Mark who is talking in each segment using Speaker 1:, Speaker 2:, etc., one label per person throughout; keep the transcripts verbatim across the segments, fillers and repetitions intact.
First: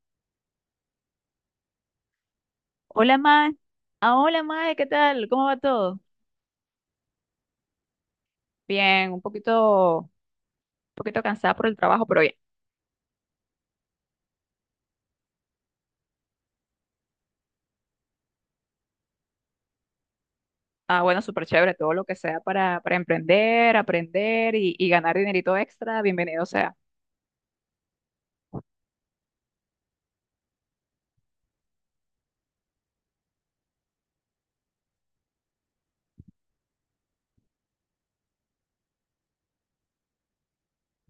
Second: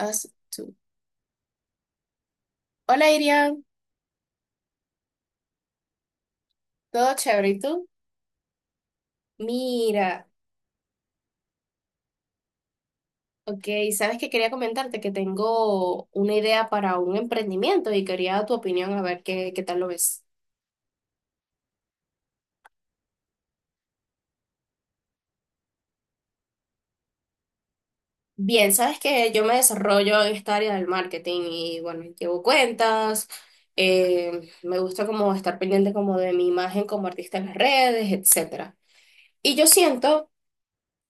Speaker 1: Us Two. Hola,
Speaker 2: Hola, Mae.
Speaker 1: Irian.
Speaker 2: Ah, hola, Mae, ¿qué tal? ¿Cómo va todo?
Speaker 1: ¿Todo chévere? ¿Y tú?
Speaker 2: Bien, un poquito, un
Speaker 1: Mira,
Speaker 2: poquito cansada por el trabajo, pero bien.
Speaker 1: ok, sabes que quería comentarte que tengo una idea para un emprendimiento y quería tu opinión a ver qué, qué tal lo ves.
Speaker 2: Ah, bueno, súper chévere, todo lo que sea para, para emprender, aprender y, y ganar dinerito extra, bienvenido sea.
Speaker 1: Bien, sabes que yo me desarrollo en esta área del marketing y bueno, llevo cuentas, eh, me gusta como estar pendiente como de mi imagen como artista en las redes, etcétera. Y yo siento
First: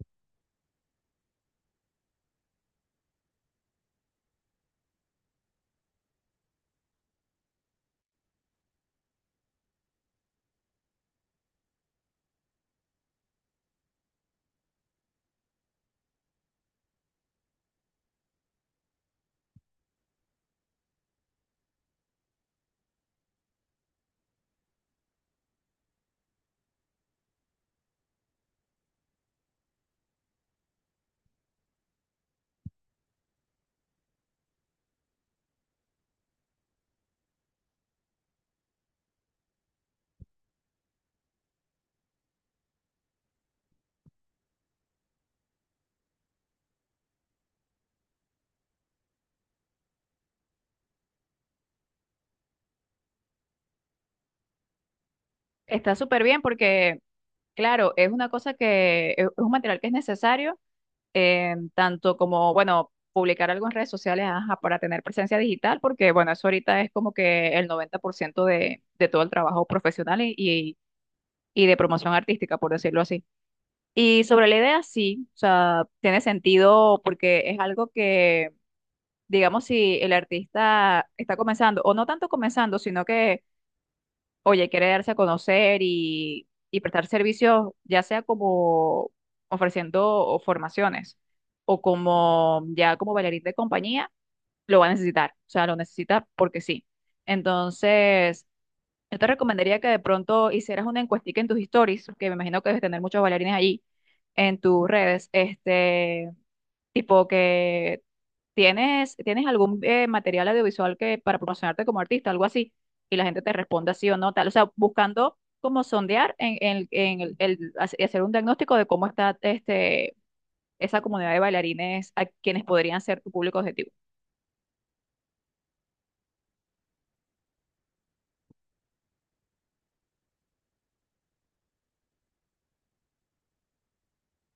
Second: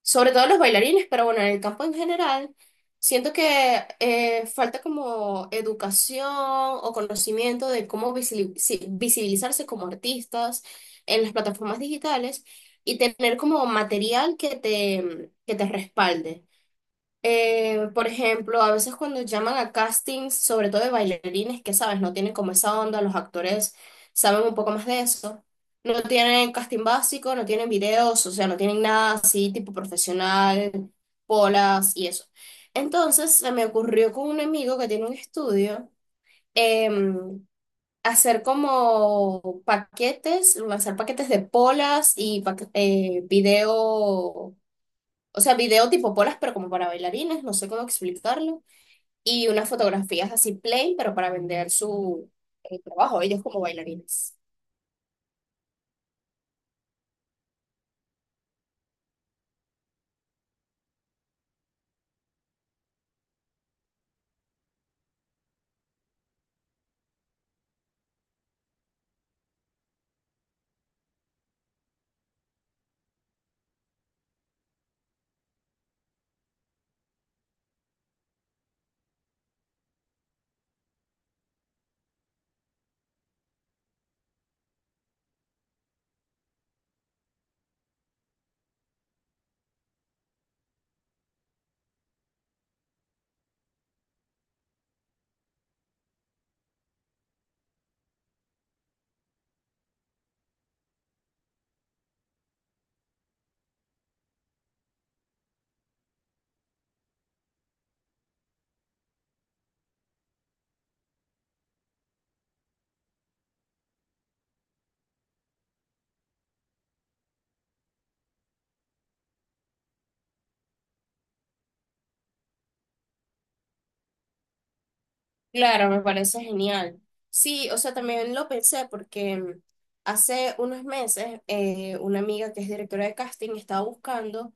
Speaker 1: sobre todo los bailarines, pero bueno, en el campo en general, siento que eh, falta como educación o conocimiento de cómo visili- si- visibilizarse como artistas en las plataformas digitales y tener como material que te, que te respalde. Eh, por ejemplo, a veces cuando llaman a castings, sobre todo de bailarines, que sabes, no tienen como esa onda, los actores saben un poco más de eso. No tienen casting básico, no tienen videos, o sea, no tienen nada así tipo profesional, polas y eso. Entonces se me ocurrió con un amigo que tiene un estudio em, hacer como paquetes, lanzar paquetes de polas y paque- eh, video, o sea, video tipo polas, pero como para bailarines, no sé cómo explicarlo. Y unas fotografías así plain, pero para vender su eh, trabajo, ellos como bailarines.
Speaker 2: Está súper bien porque, claro, es una cosa que es es un material que es necesario, eh, tanto como, bueno, publicar algo en redes sociales, ajá, para tener presencia digital, porque, bueno, eso ahorita es como que el noventa por ciento de, de todo el trabajo profesional y, y y de promoción artística, por decirlo así. Y sobre la idea, sí, o sea, tiene sentido porque es algo que, digamos, si el artista está comenzando, o no tanto comenzando, sino que, oye, quiere darse a conocer y, y prestar servicios, ya sea como ofreciendo o formaciones o como ya como bailarín de compañía, lo va a necesitar, o sea, lo necesita porque sí. Entonces, yo te recomendaría que de pronto hicieras una encuestica en tus stories, que me imagino que debes tener muchos bailarines allí, en tus redes, este, tipo que tienes, tienes algún eh, material audiovisual que para promocionarte como artista, algo así, y la gente te responda sí o no, tal, o sea, buscando como sondear en, en- en el, el- hace- hacer un diagnóstico de cómo está este, esa comunidad de bailarines a quienes podrían ser tu público objetivo.
Speaker 1: Claro, me parece genial. Sí, o sea, también lo pensé porque mm, hace unos meses eh, una amiga que es directora de casting estaba buscando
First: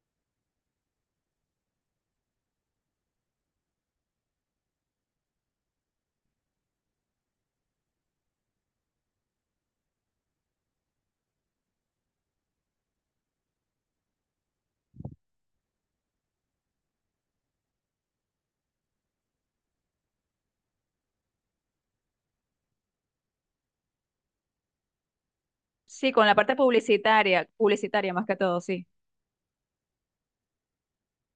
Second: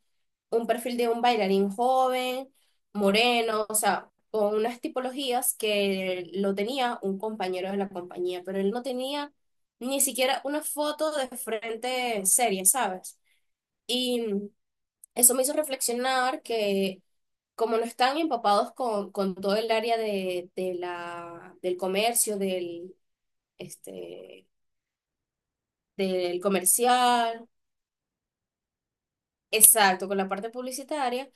Speaker 1: un perfil de un bailarín joven, moreno, o sea, con unas tipologías que lo tenía un compañero de la compañía, pero él no tenía ni siquiera una foto de frente seria, ¿sabes? Y mm, eso me hizo reflexionar que como no están empapados con, con todo el área de, de la, del comercio, del, este,
Speaker 2: Sí, con la
Speaker 1: del
Speaker 2: parte
Speaker 1: comercial,
Speaker 2: publicitaria, publicitaria más que todo, sí.
Speaker 1: exacto, con la parte publicitaria,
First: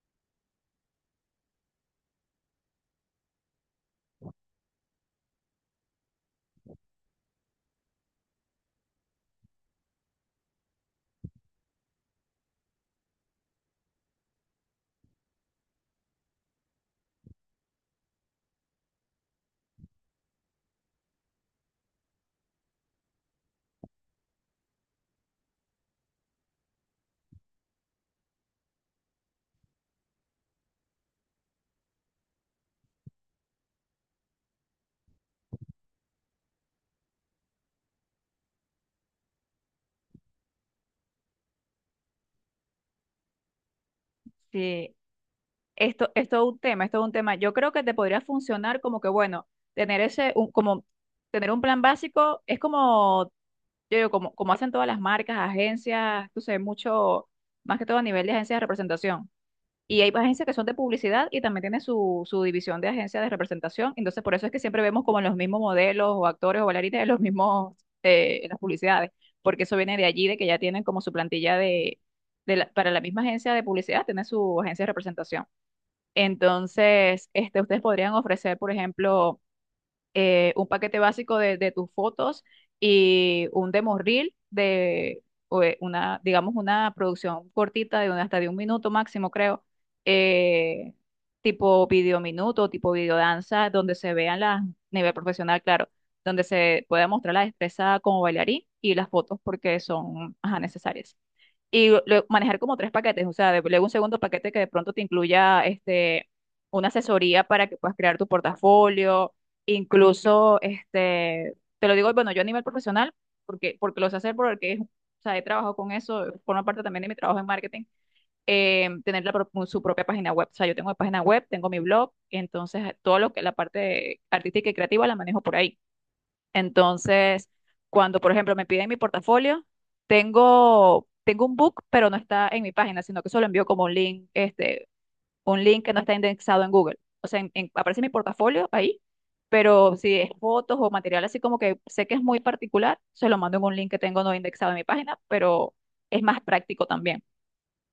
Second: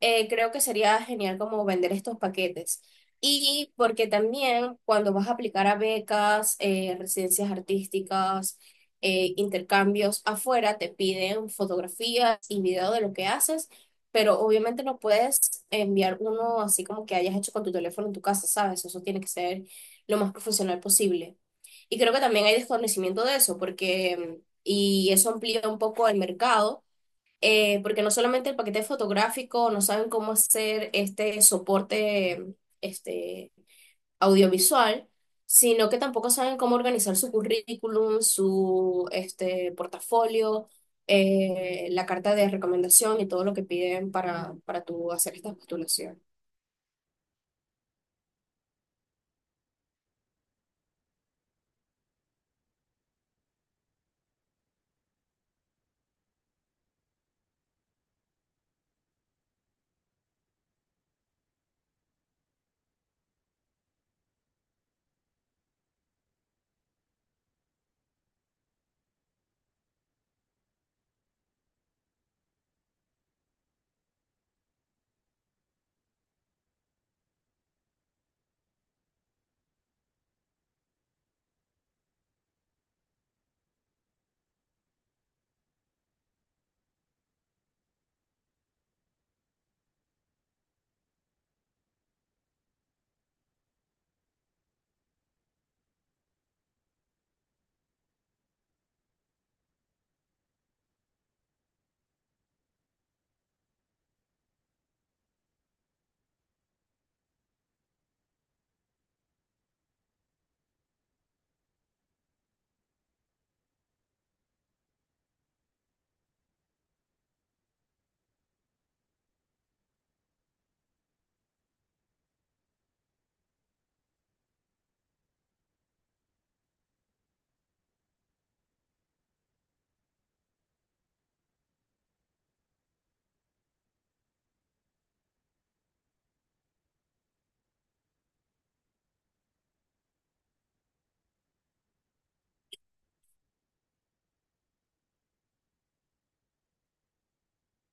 Speaker 1: eh, creo que sería genial como vender estos paquetes. Y porque también cuando vas a aplicar a becas, eh, residencias artísticas, eh, intercambios afuera, te piden fotografías y video de lo que haces, pero obviamente no puedes enviar uno así como que hayas hecho con tu teléfono en tu casa, ¿sabes? Eso tiene que ser lo más profesional posible. Y creo que también hay desconocimiento de eso, porque, y eso amplía un poco el mercado, eh, porque no solamente el paquete fotográfico, no saben cómo hacer este soporte, este, audiovisual, sino que tampoco saben cómo organizar su currículum, su este, portafolio, eh, la carta de recomendación y todo lo que piden para, para
Speaker 2: Sí.
Speaker 1: tú hacer esta
Speaker 2: Esto, esto
Speaker 1: postulación.
Speaker 2: es todo un tema, esto es todo un tema. Yo creo que te podría funcionar como que, bueno, tener ese, un- como tener un plan básico es como, yo digo, como, como, hacen todas las marcas, agencias, tú sabes, mucho, más que todo a nivel de agencias de representación. Y hay agencias que son de publicidad y también tienen su, su división de agencias de representación. Entonces, por eso es que siempre vemos como los mismos modelos o actores o bailarinas en los mismos, eh, en las publicidades, porque eso viene de allí, de que ya tienen como su plantilla de, de la- para la misma agencia de publicidad, tiene su agencia de representación. Entonces, este, ustedes podrían ofrecer, por ejemplo, eh, un paquete básico de, de tus fotos y un demo reel de o, eh, una, digamos, una producción cortita de un- hasta de un minuto máximo, creo, eh, tipo video minuto, tipo video danza, donde se vean las, nivel profesional, claro, donde se pueda mostrar la destreza como bailarín y las fotos porque son, ajá, necesarias y lo- manejar como tres paquetes, o sea, de- luego un segundo paquete que de pronto te incluya este, una asesoría para que puedas crear tu portafolio, incluso, este, te lo digo, bueno, yo a nivel profesional, porque, porque lo sé hacer, porque es- o sea, he trabajado con eso, forma parte también de mi trabajo en marketing, eh, tener la pro- su propia página web, o sea, yo tengo mi página web, tengo mi blog, entonces todo lo que la parte artística y creativa la manejo por ahí. Entonces, cuando, por ejemplo, me piden mi portafolio, tengo, tengo un book, pero no está en mi página, sino que solo envío como un link, este, un link que no está indexado en Google. O sea, en- en- aparece mi portafolio ahí, pero si es fotos o material así como que sé que es muy particular, se lo mando en un link que tengo no indexado en mi página, pero es más práctico también.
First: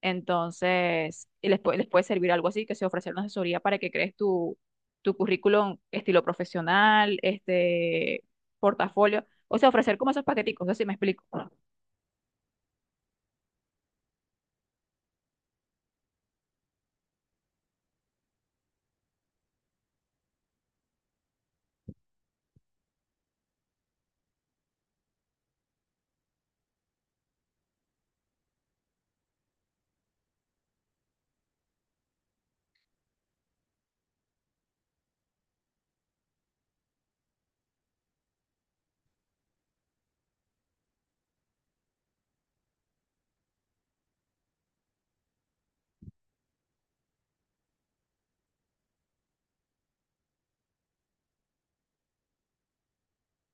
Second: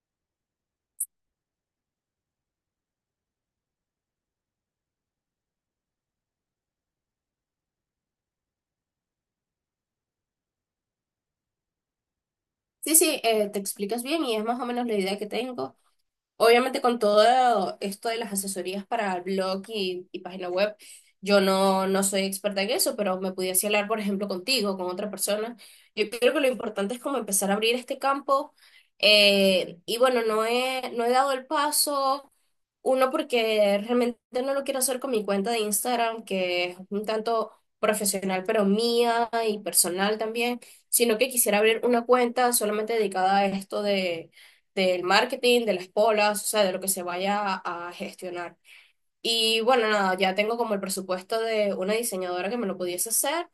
Speaker 2: Entonces, y les, puede- les puede servir algo así, que se ofrecer una asesoría para que crees tu, tu, currículum estilo profesional, este portafolio, o sea, ofrecer como esos paqueticos, no sé si me explico.
Speaker 1: Sí, sí, eh, te explicas bien y es más o menos la idea que tengo. Obviamente con todo esto de las asesorías para blog y, y página web, yo no, no soy experta en eso, pero me pudiese hablar, por ejemplo, contigo, con otra persona. Yo creo que lo importante es como empezar a abrir este campo. Eh, y bueno, no he, no he dado el paso, uno porque realmente no lo quiero hacer con mi cuenta de Instagram, que es un tanto profesional, pero mía y personal también, sino que quisiera abrir una cuenta solamente dedicada a esto del marketing, de las polas, o sea, de lo que se vaya a a gestionar. Y bueno, nada, ya tengo como el presupuesto de una diseñadora que me lo pudiese hacer,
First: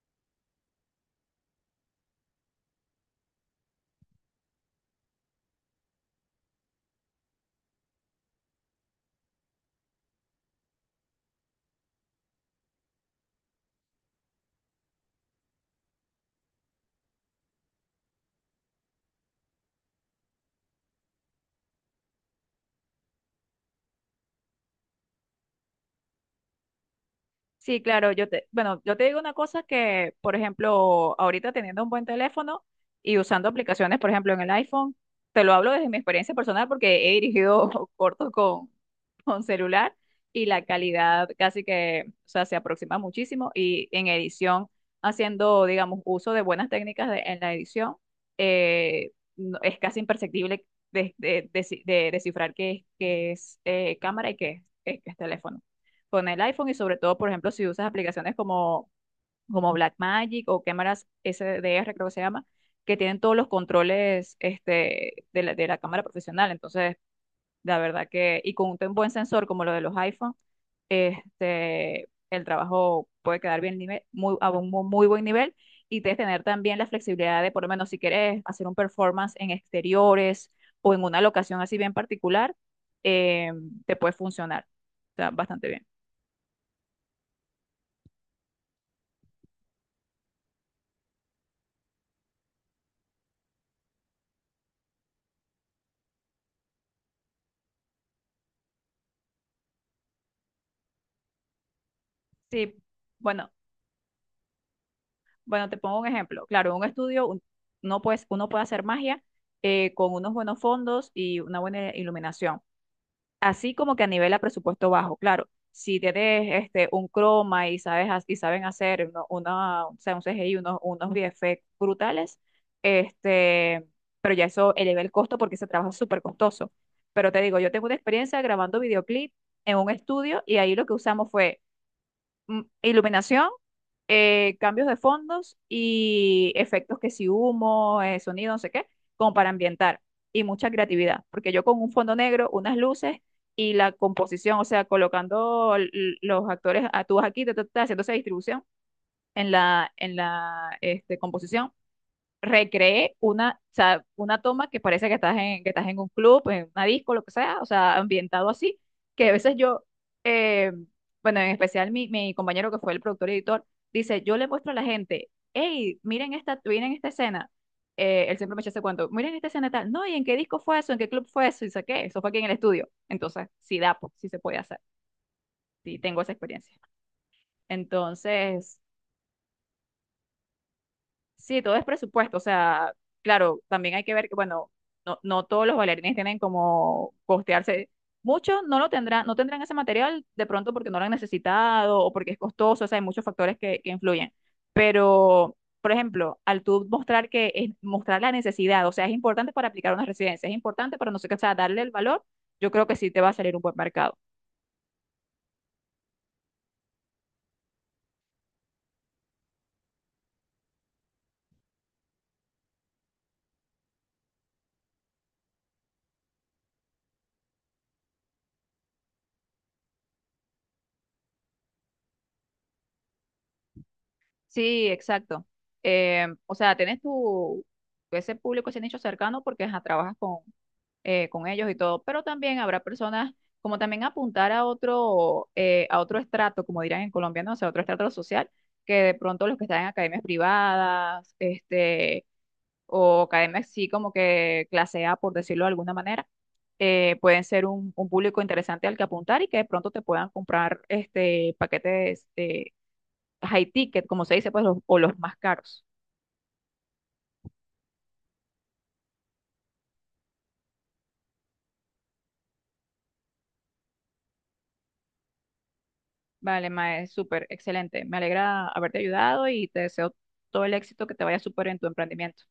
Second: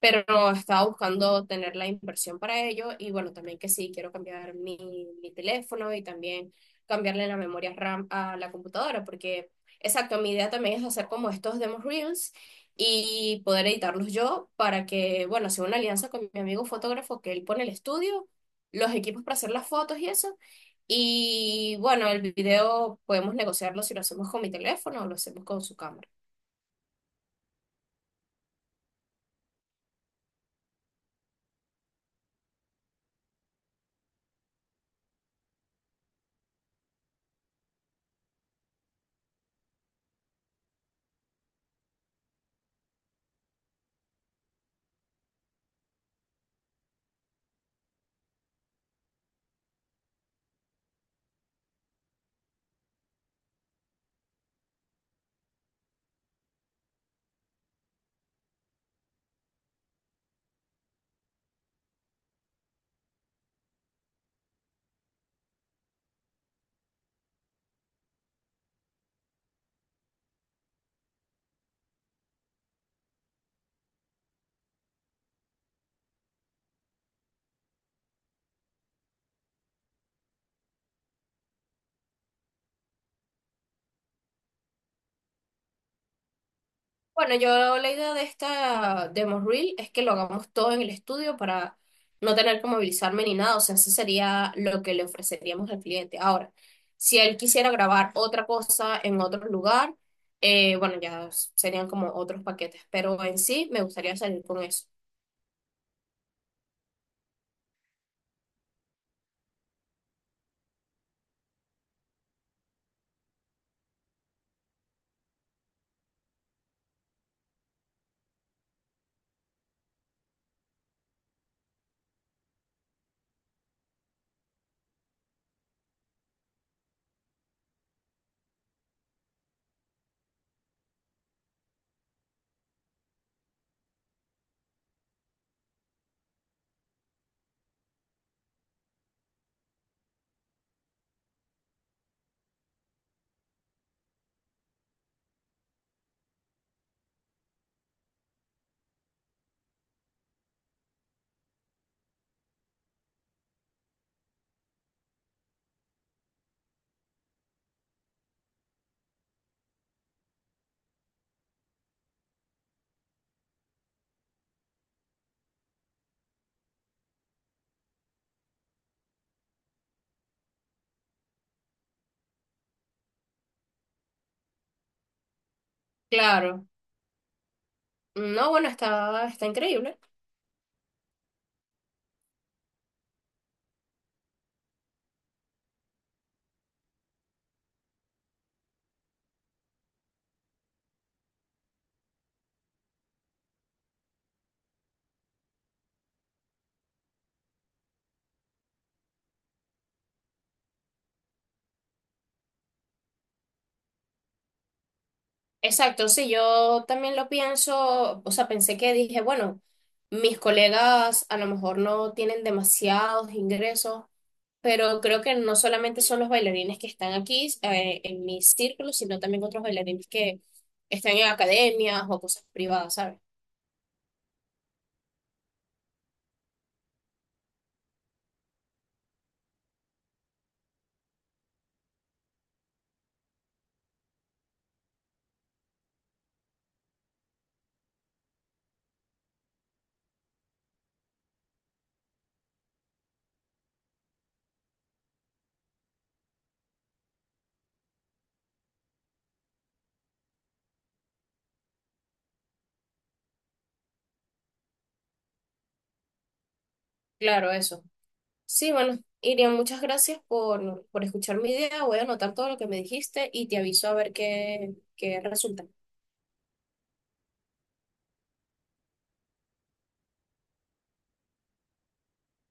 Speaker 1: pero no estaba buscando tener la inversión para ello. Y bueno, también que sí, quiero cambiar mi, mi teléfono y también cambiarle la memoria R A M a la computadora, porque exacto, mi idea también es hacer como estos demos reels y poder editarlos yo para que, bueno, hacer una alianza con mi amigo fotógrafo que él pone el estudio, los equipos para hacer las fotos y eso, y bueno, el video podemos negociarlo si lo hacemos con mi teléfono o lo hacemos con su cámara.
Speaker 2: Sí, claro, yo te, bueno, yo te digo una cosa que, por ejemplo, ahorita teniendo un buen teléfono y usando aplicaciones, por ejemplo, en el iPhone, te lo hablo desde mi experiencia personal porque he dirigido cortos con, con, celular y la calidad casi que, o sea, se aproxima muchísimo y en edición, haciendo, digamos, uso de buenas técnicas de- en la edición, eh, no- es casi imperceptible de, de- de- de descifrar qué es, qué es, eh, cámara y qué es, qué es teléfono con el iPhone y sobre todo, por ejemplo, si usas aplicaciones como, como, Blackmagic o cámaras S D R, creo que se llama, que tienen todos los controles este, de la, de la cámara profesional. Entonces, la verdad que, y con un buen sensor como lo de los iPhone, este, el trabajo puede quedar bien nivel, muy, a un mu- muy buen nivel y de tener también la flexibilidad de, por lo menos, si quieres hacer un performance en exteriores o en una locación así bien particular, eh, te puede funcionar. O sea, bastante bien.
Speaker 1: Bueno, yo la idea de esta demo reel es que lo hagamos todo en el estudio para no tener que movilizarme ni nada. O sea, eso sería lo que le ofreceríamos al cliente. Ahora, si él quisiera grabar otra cosa en otro lugar, eh, bueno, ya serían como otros
Speaker 2: Sí,
Speaker 1: paquetes. Pero en
Speaker 2: bueno,
Speaker 1: sí, me gustaría salir con eso.
Speaker 2: bueno, te pongo un ejemplo. Claro, un estudio, un- uno, pues, uno puede hacer magia, eh, con unos buenos fondos y una buena iluminación. Así como que a nivel a presupuesto bajo, claro. Si tienes este, un croma y sabes ha- y saben hacer uno- una, o sea, un C G I, unos, unos, V F X brutales, este, pero ya eso eleva el costo porque ese trabajo es súper costoso. Pero te digo, yo tengo una experiencia grabando videoclip en un estudio y ahí lo que usamos fue mm, iluminación, eh, cambios de fondos y efectos que si humo, eh, sonido, no sé qué, como para ambientar. Y mucha creatividad, porque yo con un fondo negro, unas luces y la composición, o sea, colocando l- los actores actúas aquí, ta, ta, ta, haciendo esa distribución en la, en la, este, composición recreé una, o sea, una toma que parece que estás en, que estás en un club, en una disco, lo que sea, o sea, ambientado así, que a veces yo, eh, bueno, en especial mi, mi, compañero que fue el productor y editor, dice, yo le muestro a la gente, hey, miren esta, miren esta escena, eh, él siempre me echa ese cuento, miren esta escena tal, no, ¿y en qué disco fue eso? ¿En qué club fue eso? Y sé qué, eso fue aquí en el estudio. Entonces, sí da, pues, sí se puede hacer, sí tengo esa
Speaker 1: Claro.
Speaker 2: experiencia.
Speaker 1: No, bueno,
Speaker 2: Entonces,
Speaker 1: está, está increíble.
Speaker 2: sí, todo es presupuesto, o sea, claro, también hay que ver que, bueno, no, no todos los bailarines tienen como costearse. Muchos no lo tendrán, no tendrán ese material de pronto porque no lo han necesitado o porque es costoso, o sea, hay muchos factores que, que influyen. Pero, por ejemplo, al tú mostrar que es mostrar la necesidad, o sea, es importante para aplicar una residencia, es importante para no sé qué, o sea, darle el valor, yo creo que sí te va a salir un buen mercado.
Speaker 1: Exacto, sí, yo también lo pienso, o sea, pensé que dije, bueno, mis colegas a lo mejor no tienen demasiados ingresos, pero creo que no solamente son los bailarines que están aquí, eh, en mi círculo, sino también otros bailarines que están en academias o cosas privadas, ¿sabes?
Speaker 2: Sí, exacto. Eh, o sea, tienes tu, ese público, ese nicho cercano porque ajá, trabajas con eh, con ellos y todo, pero también habrá personas como también apuntar a otro, eh, a otro estrato, como dirán en Colombia, no sé, otro estrato social, que de pronto los que están en academias privadas, este, o academias sí como que clase A, por decirlo de alguna manera, eh, pueden ser un, un, público interesante al que apuntar y que de pronto te puedan comprar este paquetes eh, high ticket, como se dice, pues, los- o los más caros.
Speaker 1: Claro, eso. Sí, bueno, Irian, muchas gracias por, por escuchar mi idea, voy a anotar todo lo que me dijiste y te aviso a ver qué, qué resulta.
Speaker 2: Vale, Mae, súper, excelente. Me alegra haberte ayudado y te deseo todo el éxito que te vaya súper en tu emprendimiento.